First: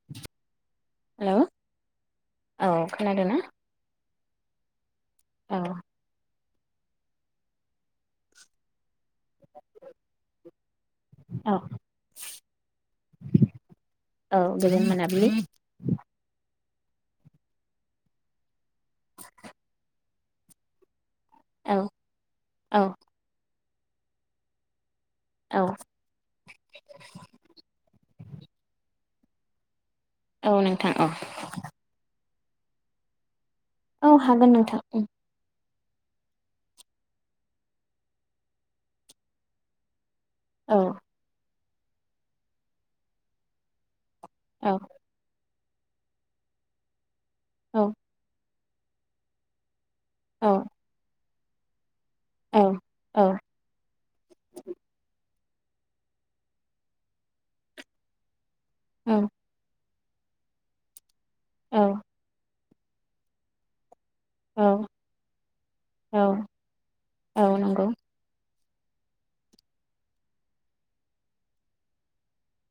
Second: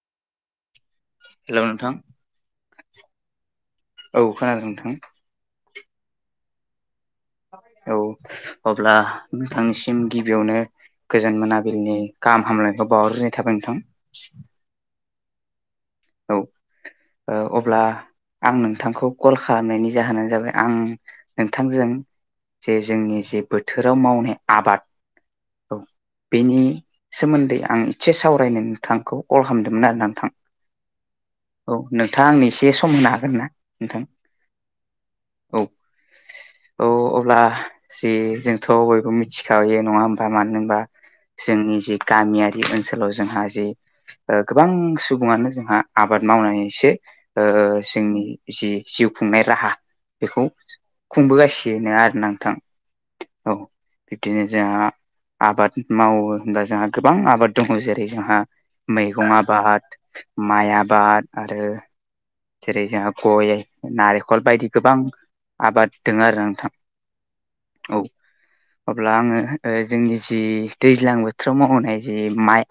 [inaudible] हेल' नोंथां औ खोनादोंना औ खोनादों नोंथां औ औ अब्ला नोंथांनिसिम गिबियावनो गोजोन औ मोनाबिलिनि गाहाम हामलायनायखौ बावरज्रोननाय थाबाय नोंथां गोजोन मोनाबिलि औ ओ अब्ला आं नोंथांखौ कल खालामनायनि जाहोनानो जाबाय आं औ नोंथांजों जे औ जोंनि जे बोथोराव मावनाय औ आबादखौ बेनि सोमोन्दै आं एसे सावरायनो नोंथांखौ कल खालामदोंमोन आरो नोंथां औ नोंथां अ औ नोंथाङा आंनो एसे सम होनो हागोन ना नोंथां औ हागोन नोंथां औ औ अब्ला जि जोंथ' बयबो मिथिखायो नङा होमब मानो होनबा जोंनि जि गामियारि ओनसोलाव जोंहा जि औ गोबां सुबुङानो जोंहा आबाद मावनानैसो ओ औ जोंनि जि जिउ खुंनाय राहा बेखौ औ खुंबोगासिनो आरोना आं औ औ बिब्दिनो जोंहा आबाद मावो होनबब्ला जोंहा गोबां आबाद दङ जेरै जोंहा मैगं आबाद माइ आबाद औ आरो जेरै जोंहा गय नारेंखल बायदि गोबां आबाद औ दङ आरो औ नोंथां औ [inaudible] अब्ला आङो जोंनि जि दैज्लां बोथोराव मावहनाय जि माइ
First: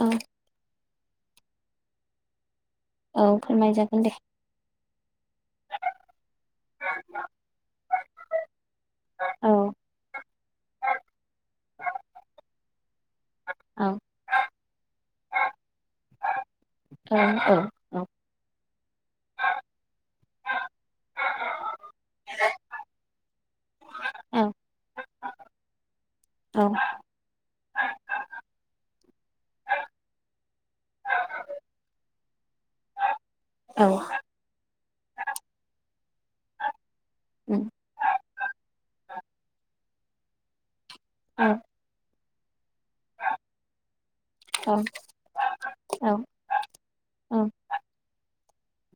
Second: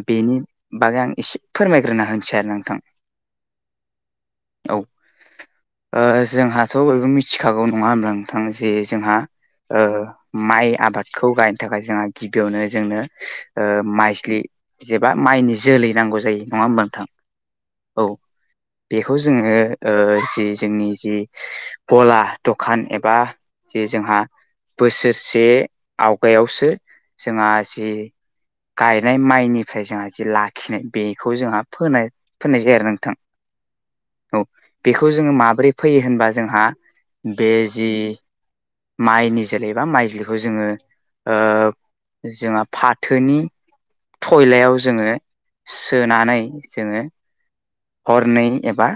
औ बेनि बागै आं एसे फोरमायग्रोना होनोसै आरो नोंथां औ फोरमाय जागोन दे औ जोंहाथ' बयबो मिथिखागौ नङा होनब्ला नोंथां जे जोंहा औ माइ आबादखौ गायनो थाखाय जोंहा गिबियावनो जोंनो औ माइस्लि जेबा माइनि जोलै नांगौ जायो नङा होमबा नोंथां औ औ औ बेखौ जोङो जि जोंनि जि गला दखान एबा जे जोंहा औ बोसोरसे आवगायावसो जोंहा जि गायनाय माइनिफ्राय जोंहा जे लाखिनाय बेखौ जोंहा फोनाय फोननाय जायो नोंथां औ औ बेखौ जोङो माब्रै फैयो होनबा जोंहा उम बेजि माइनि जोलैबा माइ जोलैखौ जोङो ओ औ जोंहा फाथोनि औ थयलायाव जोङो औ सोनानै जोङो औ हरनै एबा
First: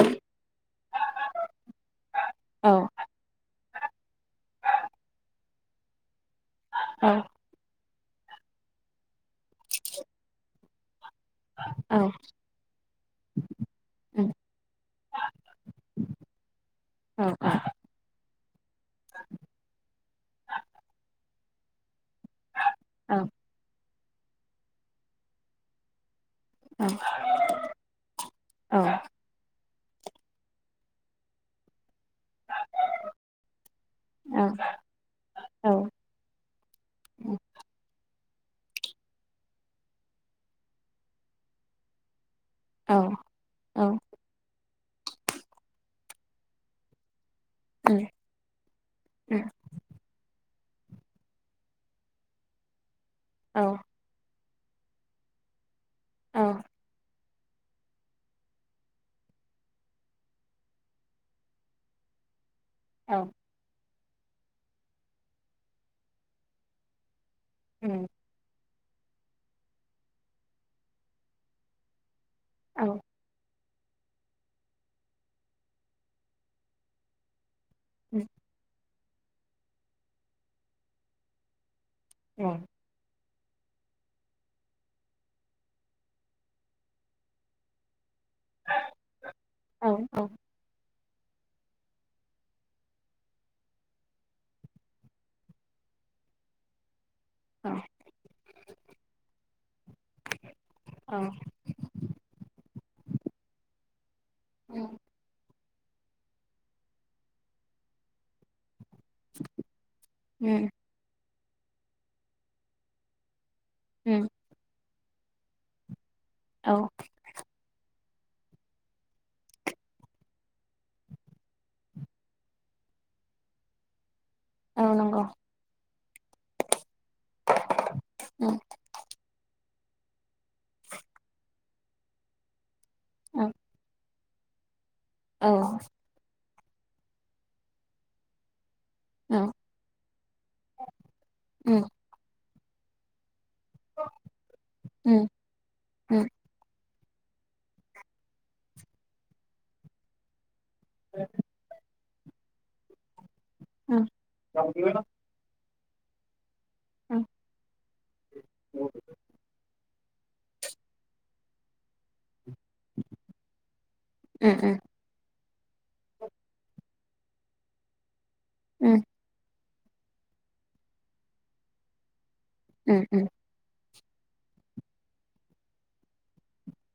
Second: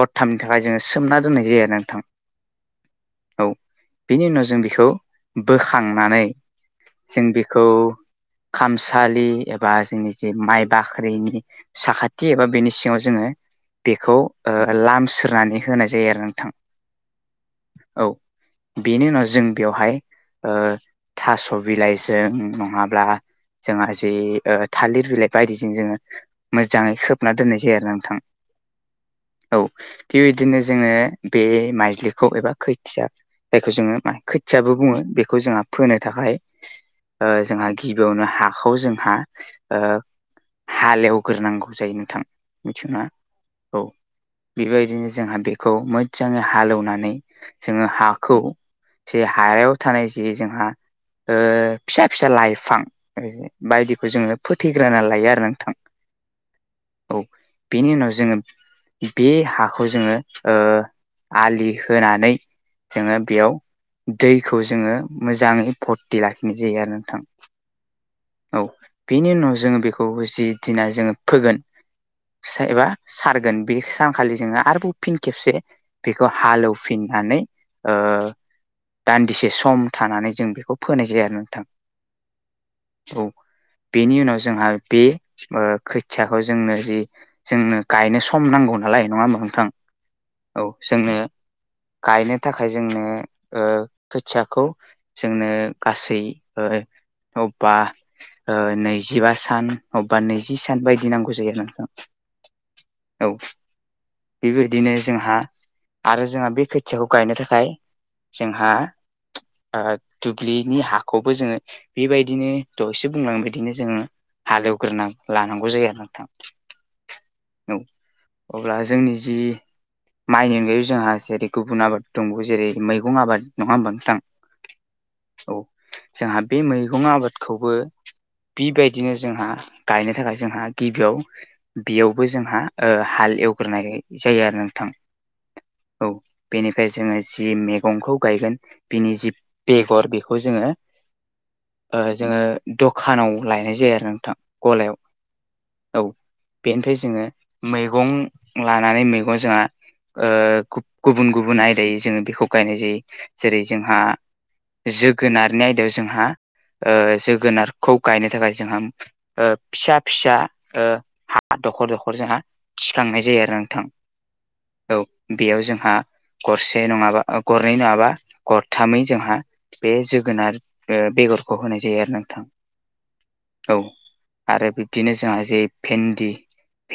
हरथामनि थाखाय जोङो सोमना दोननाय जायो आरो नोंथां औ उम औ औ बिनि उनाव जों बेखौ बोखांनानै औ जों औ साखाथि एबा बेनि जोंङो बेखौ लामस्रोनानै होनाय जायो आरो नोंथां औ औ बेनि उनाव जों बेवहाय थास' बिलाइ जों नंङाब्ला जोंहा जि थालिर बिलाइ बायदिजों जोंङो मोजांङै खोबना दोननाय जायो आरो नोंथां औ बेबायदिनो जोंङो बे माइज्लिखौ एबा खैथिया जायखौ जोंङों मा खोथियाबो बुंङो बेखौ जोंहा फोनो थाखाय जोंहा गिबियावनो हाखौ जोंहा हालेवग्रोनांगौ जायो नोंथां मिथिगौना औ बेबायदिनो जोंहा बेखौ मोजांङै हालेवनानै जोंङो उम हाखौ जे उम हायाव थानाय जे जोंहा फिसा फिसा लाइफां औ बायदिखौ जोंङो फोथैग्रोना लायो आरो नोंथां औ औ बेनि उनाव जोंङो बे हाखौ जोंङो ओ आलि होनानै जोंङो बेयाव दैखौ जोङो मोजाङै भति लाखिनाय जायो आरो नोंथां उम औ बेनि उनाव जोंङों बेखौ जि दिना जोंङो फोगोन एबा सारगोन बे सानखालि जोंङो आरोबाव फिन खेबसे बेखौ हालेवफिननानै दान्दिसे सम थानानै जों बेखौ फोनाय जायो आरो नोंथां औ औ बेनि उनाव जोंहा बे खोथियाखौ जोंनो जि जोंनो गायनो सम नांगौ नालाय नंङा होमबा नोंथां औ जोंनो गायनो थाखाय जोंनो खोथियाखौ जोंनो गासै अबेबा नैजिबा सान अबेबा नैजि सान बायदि नांगौ जायो नोंथां औ बेबायदिनो जोंहा आरो जोंहा बे खोथियाखौ गायनो थाखाय जोंहा दुब्लिनि हाखौबो जोंङो बेबायदिनो दहैसो बुंलांबायदिनो जोंङो हालेवग्रोना लानांगौ जायो आरो नोंथां औ औ अब्ला जोंनि जि माइनि अनगायै जोंहा जेरै गुबुन आबाद दंबावो जेरै मैगं आबाद नङा होमबा नोंथां औ नंगौ। औ जोंहा बे मैगं आबादखौबो औ। बेबायदिनो जोंहा गायनो थाखाय जोंहा गिबियाव बेयावबो जोंहा हाल एवग्रोनाय जायो आरो नोंथां। औ। औ बेनिफ्राय जोंङों जि मैगंखौ गायगोन बिनि जि बेगर बेखौ जोंङो लायनाय जायो आरो नोंथां गलायाव औ बेनिफ्राय जोंङो मैगं लानानै मैगं जोंहा गुबुन गुबुन आयदायै जोंङो बेखौ गायनाय जायो जेरै जोंहा जुग जोगोनारनि आयदायाव जोंहा जोगोनार खौ गायनो थाखाय जोंहा फिसा फिसा दखर दखर जोंहा थिख्रांनाय जायो आरो नोंथां औ बेयाव जोंहा गरसे नंङाबा गरनै नङाबा गरथामै जोंहा बे जोगोनार ओ बेगरखौ होनाय जायो आरो ना नोंथां। उम उम। औ आरो बिब्दिनो जोंहा जे भेन्दि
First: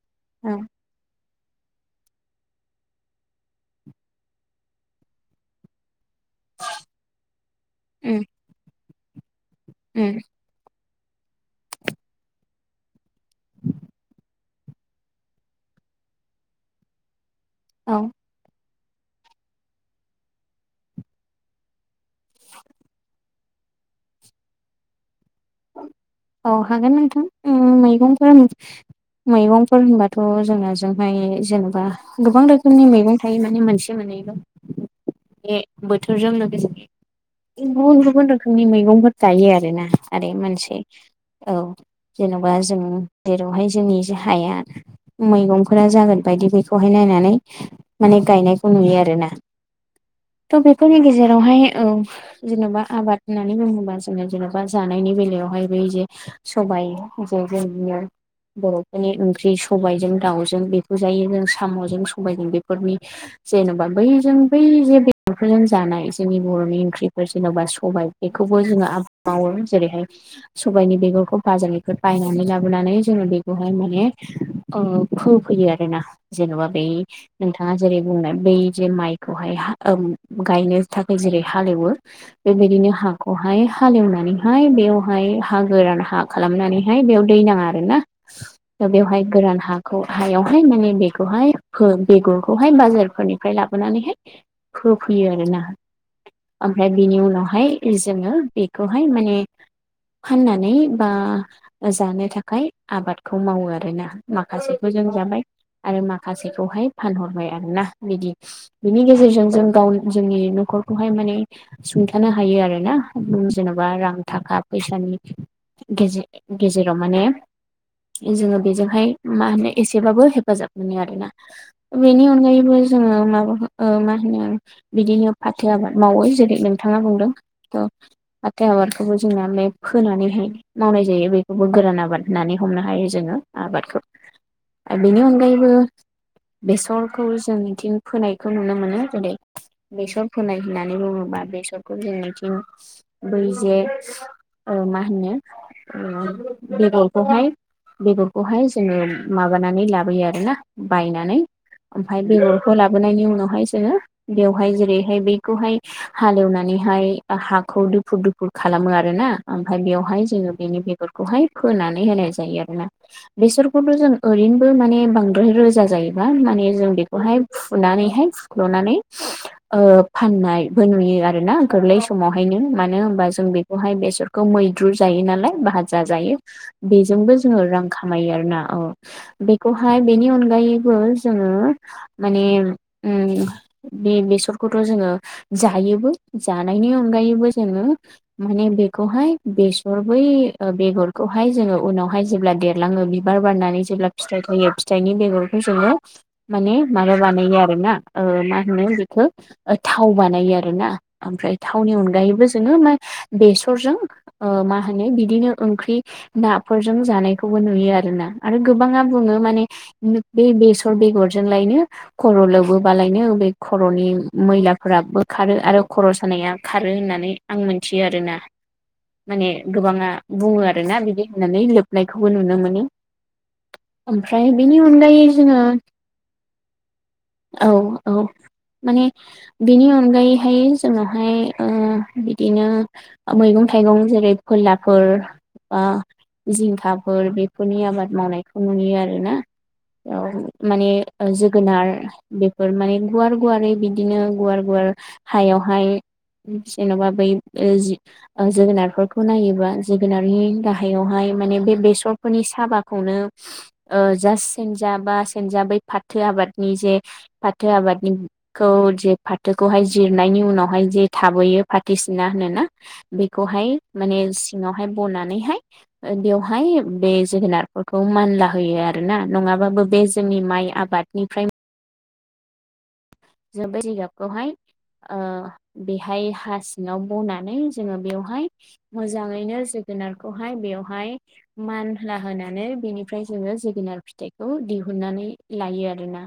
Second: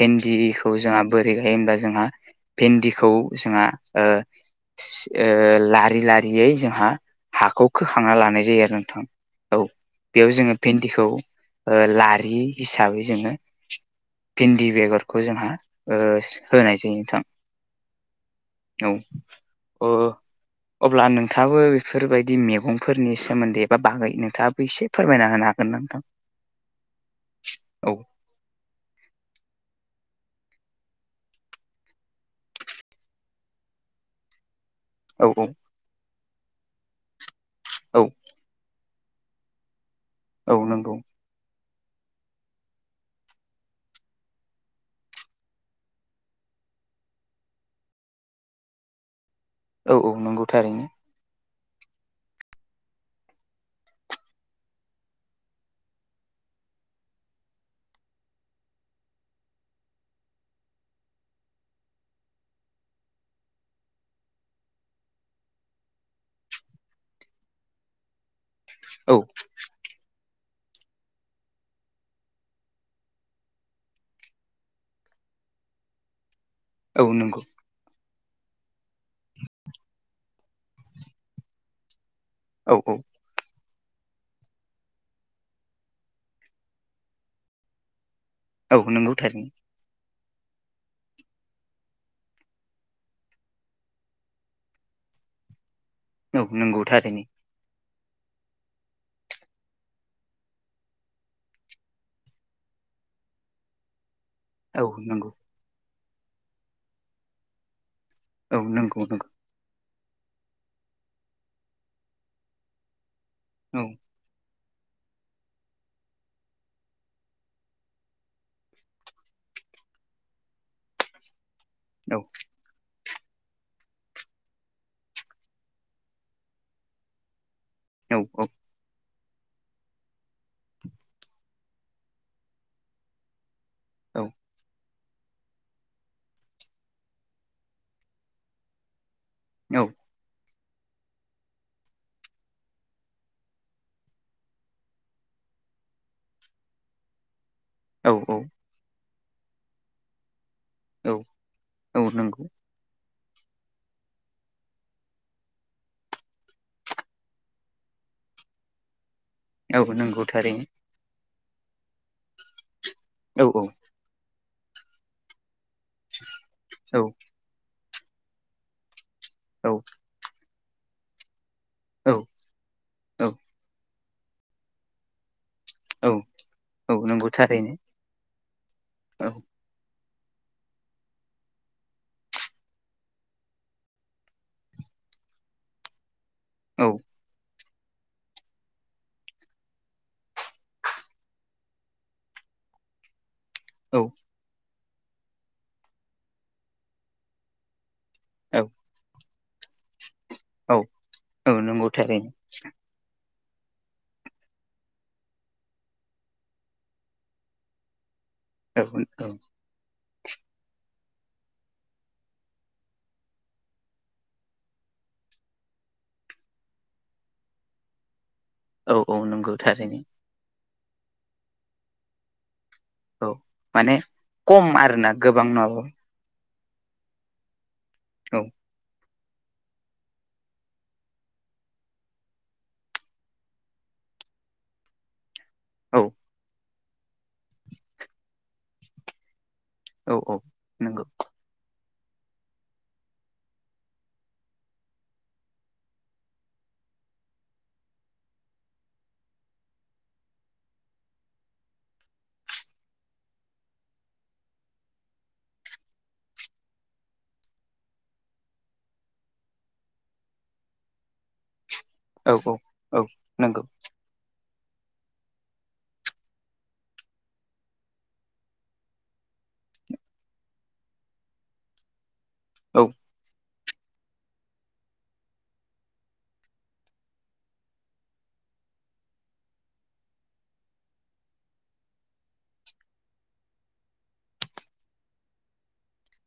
भेन्दिखौ जोंहा बोरै गायो होमब्ला जोंहा भिन्दिखौ जोंहा ओ ओ लारि लारि यै जोंहा हाखौ खोखांना लानाय जायो आरोना नोंथां औ बेयाव जोङो। भिन्दिखौ लारि हिसाबै जोङो भिन्दि बेगरखौ जोंहा ओ होनाय जायो नोंथां औ औ अ अब्ला नोंथाङाबो बेफोरबायदि मैगंफोरनि सोमोन्दै एबा बागै नोंथाङाबो एसे फोरमायना होनो हागोन ना नोंथां। औ हागोन नोंथां उम औ मैगंफोरा मैगंफोर होनबाथ' जोंना जोंहाय जेनेबा गोबां रोखोमनि मैगं थायो माने मोनसे मोनैल' औ औ बोथोरजों लोगोसे गुबुन औ गुबुन रोखोमनि मैगंफोर गायो आरोना आरो औ मोनसे नंगौ औ जेन'बा जों जेरावहाय जोंनि हाया मैगंफोरा जागोन बायदि बेखौहाय नायनानै माने गायनायखौ नुयो आरोना औ औ नंगौ थ' थारैनो बेफोरनि गेजेरावहाय औ जेन'बा आबाद होननानै बुङोबा जोङो जेन'बा जानायनि बेलायावहाय जे सबाइ जोंजे नुयो बर'फोरनि ओंख्रि सबाइजों दाउजों बेखौ जायो जों साम'जों सबाइजों बेफोरनि जेन'बा बैजों बै जे बेदरफोरजों जानाय जोंनि बर'नि ओंख्रिफोर जेन'बा सबाइ बेखौबो जोङो औ आबाद मावो जेरैहाय सबायाइनि बेगरखौ बाजारनिफ्राय बायनानै लाबोनानै जोङो बेखौहाय माने फोफैयो आरोना जेन'बा बै औ नंगौ नोंथां। नोंथाङा जेरै बुंनाय बै जे माइखौहाय गायनो थाखाय जेरै हालेवो औ बेबायदिनो औ हाखौहाय हालेवनानैहाय बेयावहाय हा गोरान हा खालामनानैहाय बेयाव दै नाङा आरोना औ नंगौ बेवहाय गोरान थारैनो हा हायावहाय माने बेखौहाय बेगरखौहाय बाजारफोरनिफ्राय लाबोनानैहाय फोफैयो आरोना औ नंगौ ओमफ्राय बिनि थारैनो उनावहाय जोङो बेखौहाय मानेछ फाननानै बा जानो थाखाय आबादखौ मावो आरोना। औ माखासेखौ जों नंगौ जाबाय आरो माखासेखौहाय फानहरबाय आरोना। बिदि औ नंगौ बिनि नंगौ गेजेरजों जों गावनि जोंनि नख'रखौहाय माने सुंथानो हायो आरोना औ जेन'बा रां थाखा फैसानि गेजे गेजेराव माने जोङो बेजोंहाय मा होनो एसेबाबो हेफाजाब मोनो आरोना औ बेनि अनगायैबो जोङो मा ओ मा होनो बिदिनो फाथो आबाद मावो जेरै नोंथाङा बुंदों। अ औ औ फाथो आबादखौबो जोंना मे फोनानैहाय मावनाय जायो बेखौबो गोरान आबाद होननानै हमनो हायो जोङो आबाद औ। आरो बेनि अनगायैबो बेसरखौ जों बिथिं फोनायखौ नुनो मोनो जेरै औ बेसर फोनाय होननानै बुङोबा बेसरखौ जोंनिथिं बैजे मा होनो बेगरखौहाय औ बेगरखौहाय जोङो माबानानै लाबोयो आरोना औ बायनानै औ ओमफ्राय नंगौ बेगर खौ लाबोनायनि उनावहाय जोङो बेवहाय जेरैहाय बैखौहाय हालेवनानैहाय हाखौ दुफुर दुफुर खालामो आरोना। ओमफ्राय औ नंगौ बेवहाय जोङो थारैनो बेनि बेगरखौ खौहाय फोनानै होनाय जायो आरोना औ औ बेसरखौथ' जों ओरैनोबो माने बांद्राय रोजा जाजायोबा माने जों औ बेखौहाय फुनानैहाय फुख्ल'नानै ओ फाननायबो नुयो आरोना गोरलै औ समावहायनो मानो औ होनबा जों बेखौहाय बेसर खौ मैद्रु जायो नालाय बा औ जाजायो औ नंगौ बेजोंबो जोङो थारैनो रां खामायो आरोना औ बे खौहाय बेनि अनगायैबो जोङो माने उम्म बे बेसरखौथ' जोङो जायोबो। औ जानायनि अनगायैबो जोङो माने बे खौहाय बेसर बै बेगरखौहाय जोङो उनावहाय जेब्ला देरलाङो बिबार बारनानै औ जेब्ला फिथाइ थायो फिथाइनि बेगरखौ जोङो माने माबा बानायो आरोना ओ मा होनो बेखो थाव बानायो औ आरोना औ ओमफ्राय नंगौ थावनि थारैनो अनगायैबो जोङो मा बेस सरजों मा होनो बिदिनो ओंख्रि नाफोरजों जानायखौबो नुयो आरो ना। आरो औ गोबाङा बुङो माने बे बेसर बेगरजोंलायनो खर' लोबोबालायनो बे खर'नि मैलाफोराबो खारो आरो खर' सानाया खारो होननानै आं मिथियो आरोना। औ माने नंगौ थारैनो गोबाङा बुङो आरोना बिदि होननानै लोबनायखौबो नुनो मोनो। औ माने ओमफ्राय खम बेनि आरोना अनगायै गोबां जोङो नङाबो औ औ माने बिनि अनगायैहाय जोंनावहाय ओ बिदिनो मैगं थाइगं जेरै फोरलाफोर ओ औ जिंखा फोर बेफोरनि आबाद मावनायखौ नुयो आरोना। औ माने जोगोनार बेफोर माने गुवार गुवारै बिदिनो गुवार गुवार हायावहाय जेन'बा बै जि जोगोनारफोरखौ नायोबा जोगोनारनि गाहायावहाय माने बे बेसर फोरनि साबाखौनो जा सेनजा बा सेनजा बै फाथो आबादनि जे फाथो आबादनिखौ जे फाथोखौहाय जिरनायनि उनावहाय जे थाबोयो फाथोसिना औ औ होनोना औ नंगौ बेखौहाय माने सिङावहाय बनानैहाय बेवहाय बे जोगोनारफोरखौ मानला होयो आरोना नङाबाबो बे जोंनि माइ आब बादनिफ्राय औ। जों बे जिगाबखौहाय ओ बेहाय हा सिङाव बनानै जोङो बेवहाय मोजाङैनो जोगोनारखौहाय बेवहाय मानला होनानै बेनिफ्राय जोङो जोगोनार फिथाइखौ दिहुननानै लायो आरोना।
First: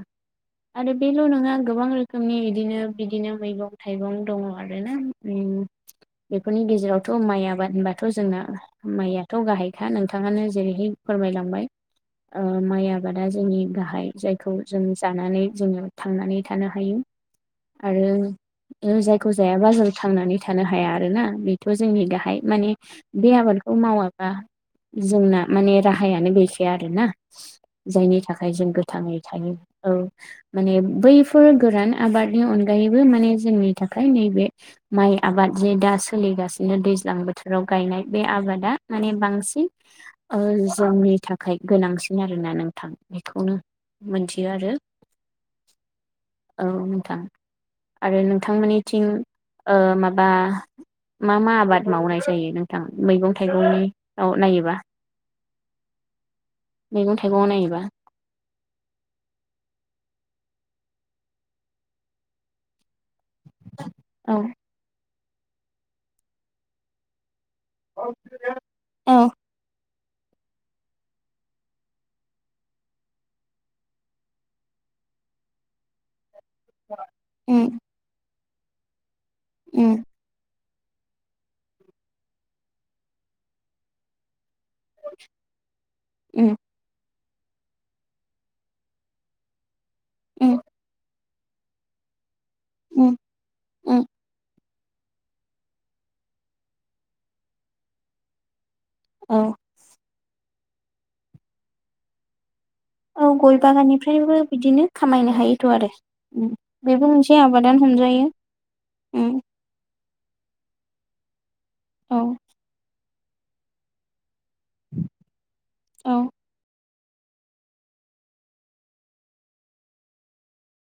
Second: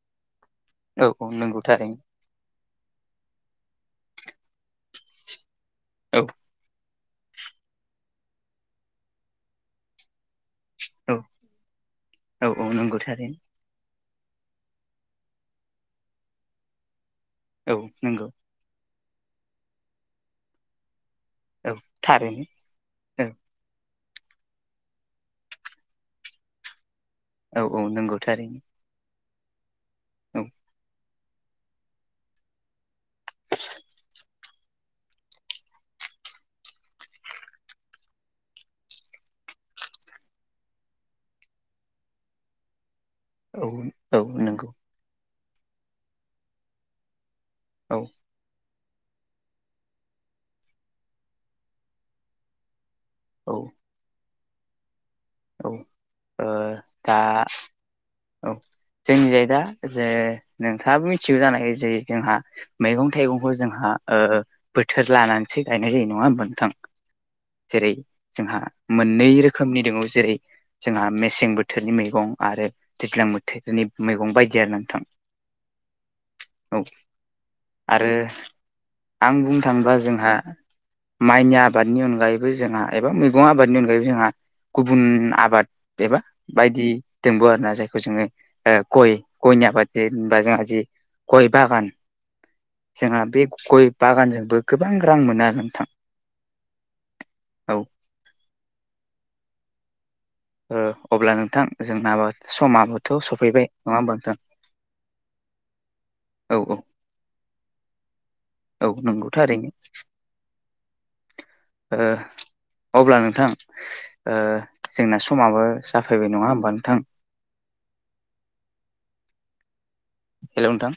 आरो औ बेल' औ नङा नंगौ गोबां थारैनो रोखोमनि बिदिनो बिदिनो मैगं थाइगं दङ आरोना औ बेफोरनि गेजेराव थ' माइ आबाद होनबाथ' जोंना माइयाथ' गाहाइखा नोंथाङानो जेरै औ फोरमायलांबाय औ औ माइ नंगौ आबादा थारैनो जोंनि गाहाइ जायखौ जों जानानै जोङो थांनानै थानो हायो औ आरो नंगौ जायखौ जायाबा जों थांनानै थानो हाया आरोना बेथ' औ जोंनि गाहाइ थारैनो माने औ बे आबादखौ मावाब्ला जोंना माने राहायानो गैखाया आरोना। औ औ नंगौ जायनि थाखाय थारैनो जों गोथाङै थायो औ औ माने बै फोर गोरान आबादनि अनगायैबो माने जोंनि थाखाय नैबे माइ आबाद जे दा सोलिगासिनो दैज्लां बोथोराव गायनाय बे आबादा माने बांसिन ओ जोंनि थाखाय गोनांसिन आरोना नोंथां बेखौनो औ औ मोनथियो नंगौ आरो। औ नोंथां औ आरो नोंथांमोननिथिं ओ माबा मा मा आबाद मावनाय जायो नोंथां मैगं औ थाइगंनि औ नायोबा। औ ओ मैगं दा थाइगंआव नायोबा औ जोंनिजाय दा जे नोंथाङाबो मिथिगौ जानाय जे जोंहा मैगं थाइगंखौ जोंहा ओ औ बोथोर लानानैसो गायनाय जायो नङा ओमबा नोंथां। जेरै जोंहा औ मोननै रोखोमनि दोङ जेरै जोंहा मेसें बोथोरनि मैगं आरो दैज्लां बोथोरनि मैगं बायदि आरोना नोंथां। औ उम आरो आं बुं उम थांबा जों माइनि आबादनि अनगायैबो जोंहा एबा मैगं आबादनि अनगायैबो जोंहा गुबुन आबाद एबा उम बायदि दोंब आरोना जायखौ जोङो ओ गय गयनि आबाद जेन ओमबा उम जोंआ जि गय बागान उम जोंहा बे गय उम बागानजोंबो गोबां रां मोनो आरो नोंथां। औ औ। ओ अब्ला नोंथां जोंनाबो समआबो औ गय बागाननिफ्रायबो बिदिनो खामायनो हायोथ' आरो। उम औ औ बेबो मोनसे आबादानो हमजायो। औ उम नंगौथार। दै ओ औ अब्ला नोंथां ओ जोंना समाबो औ जाफैबाय नङा ओमबा नोंथां। हेल' नोंथां?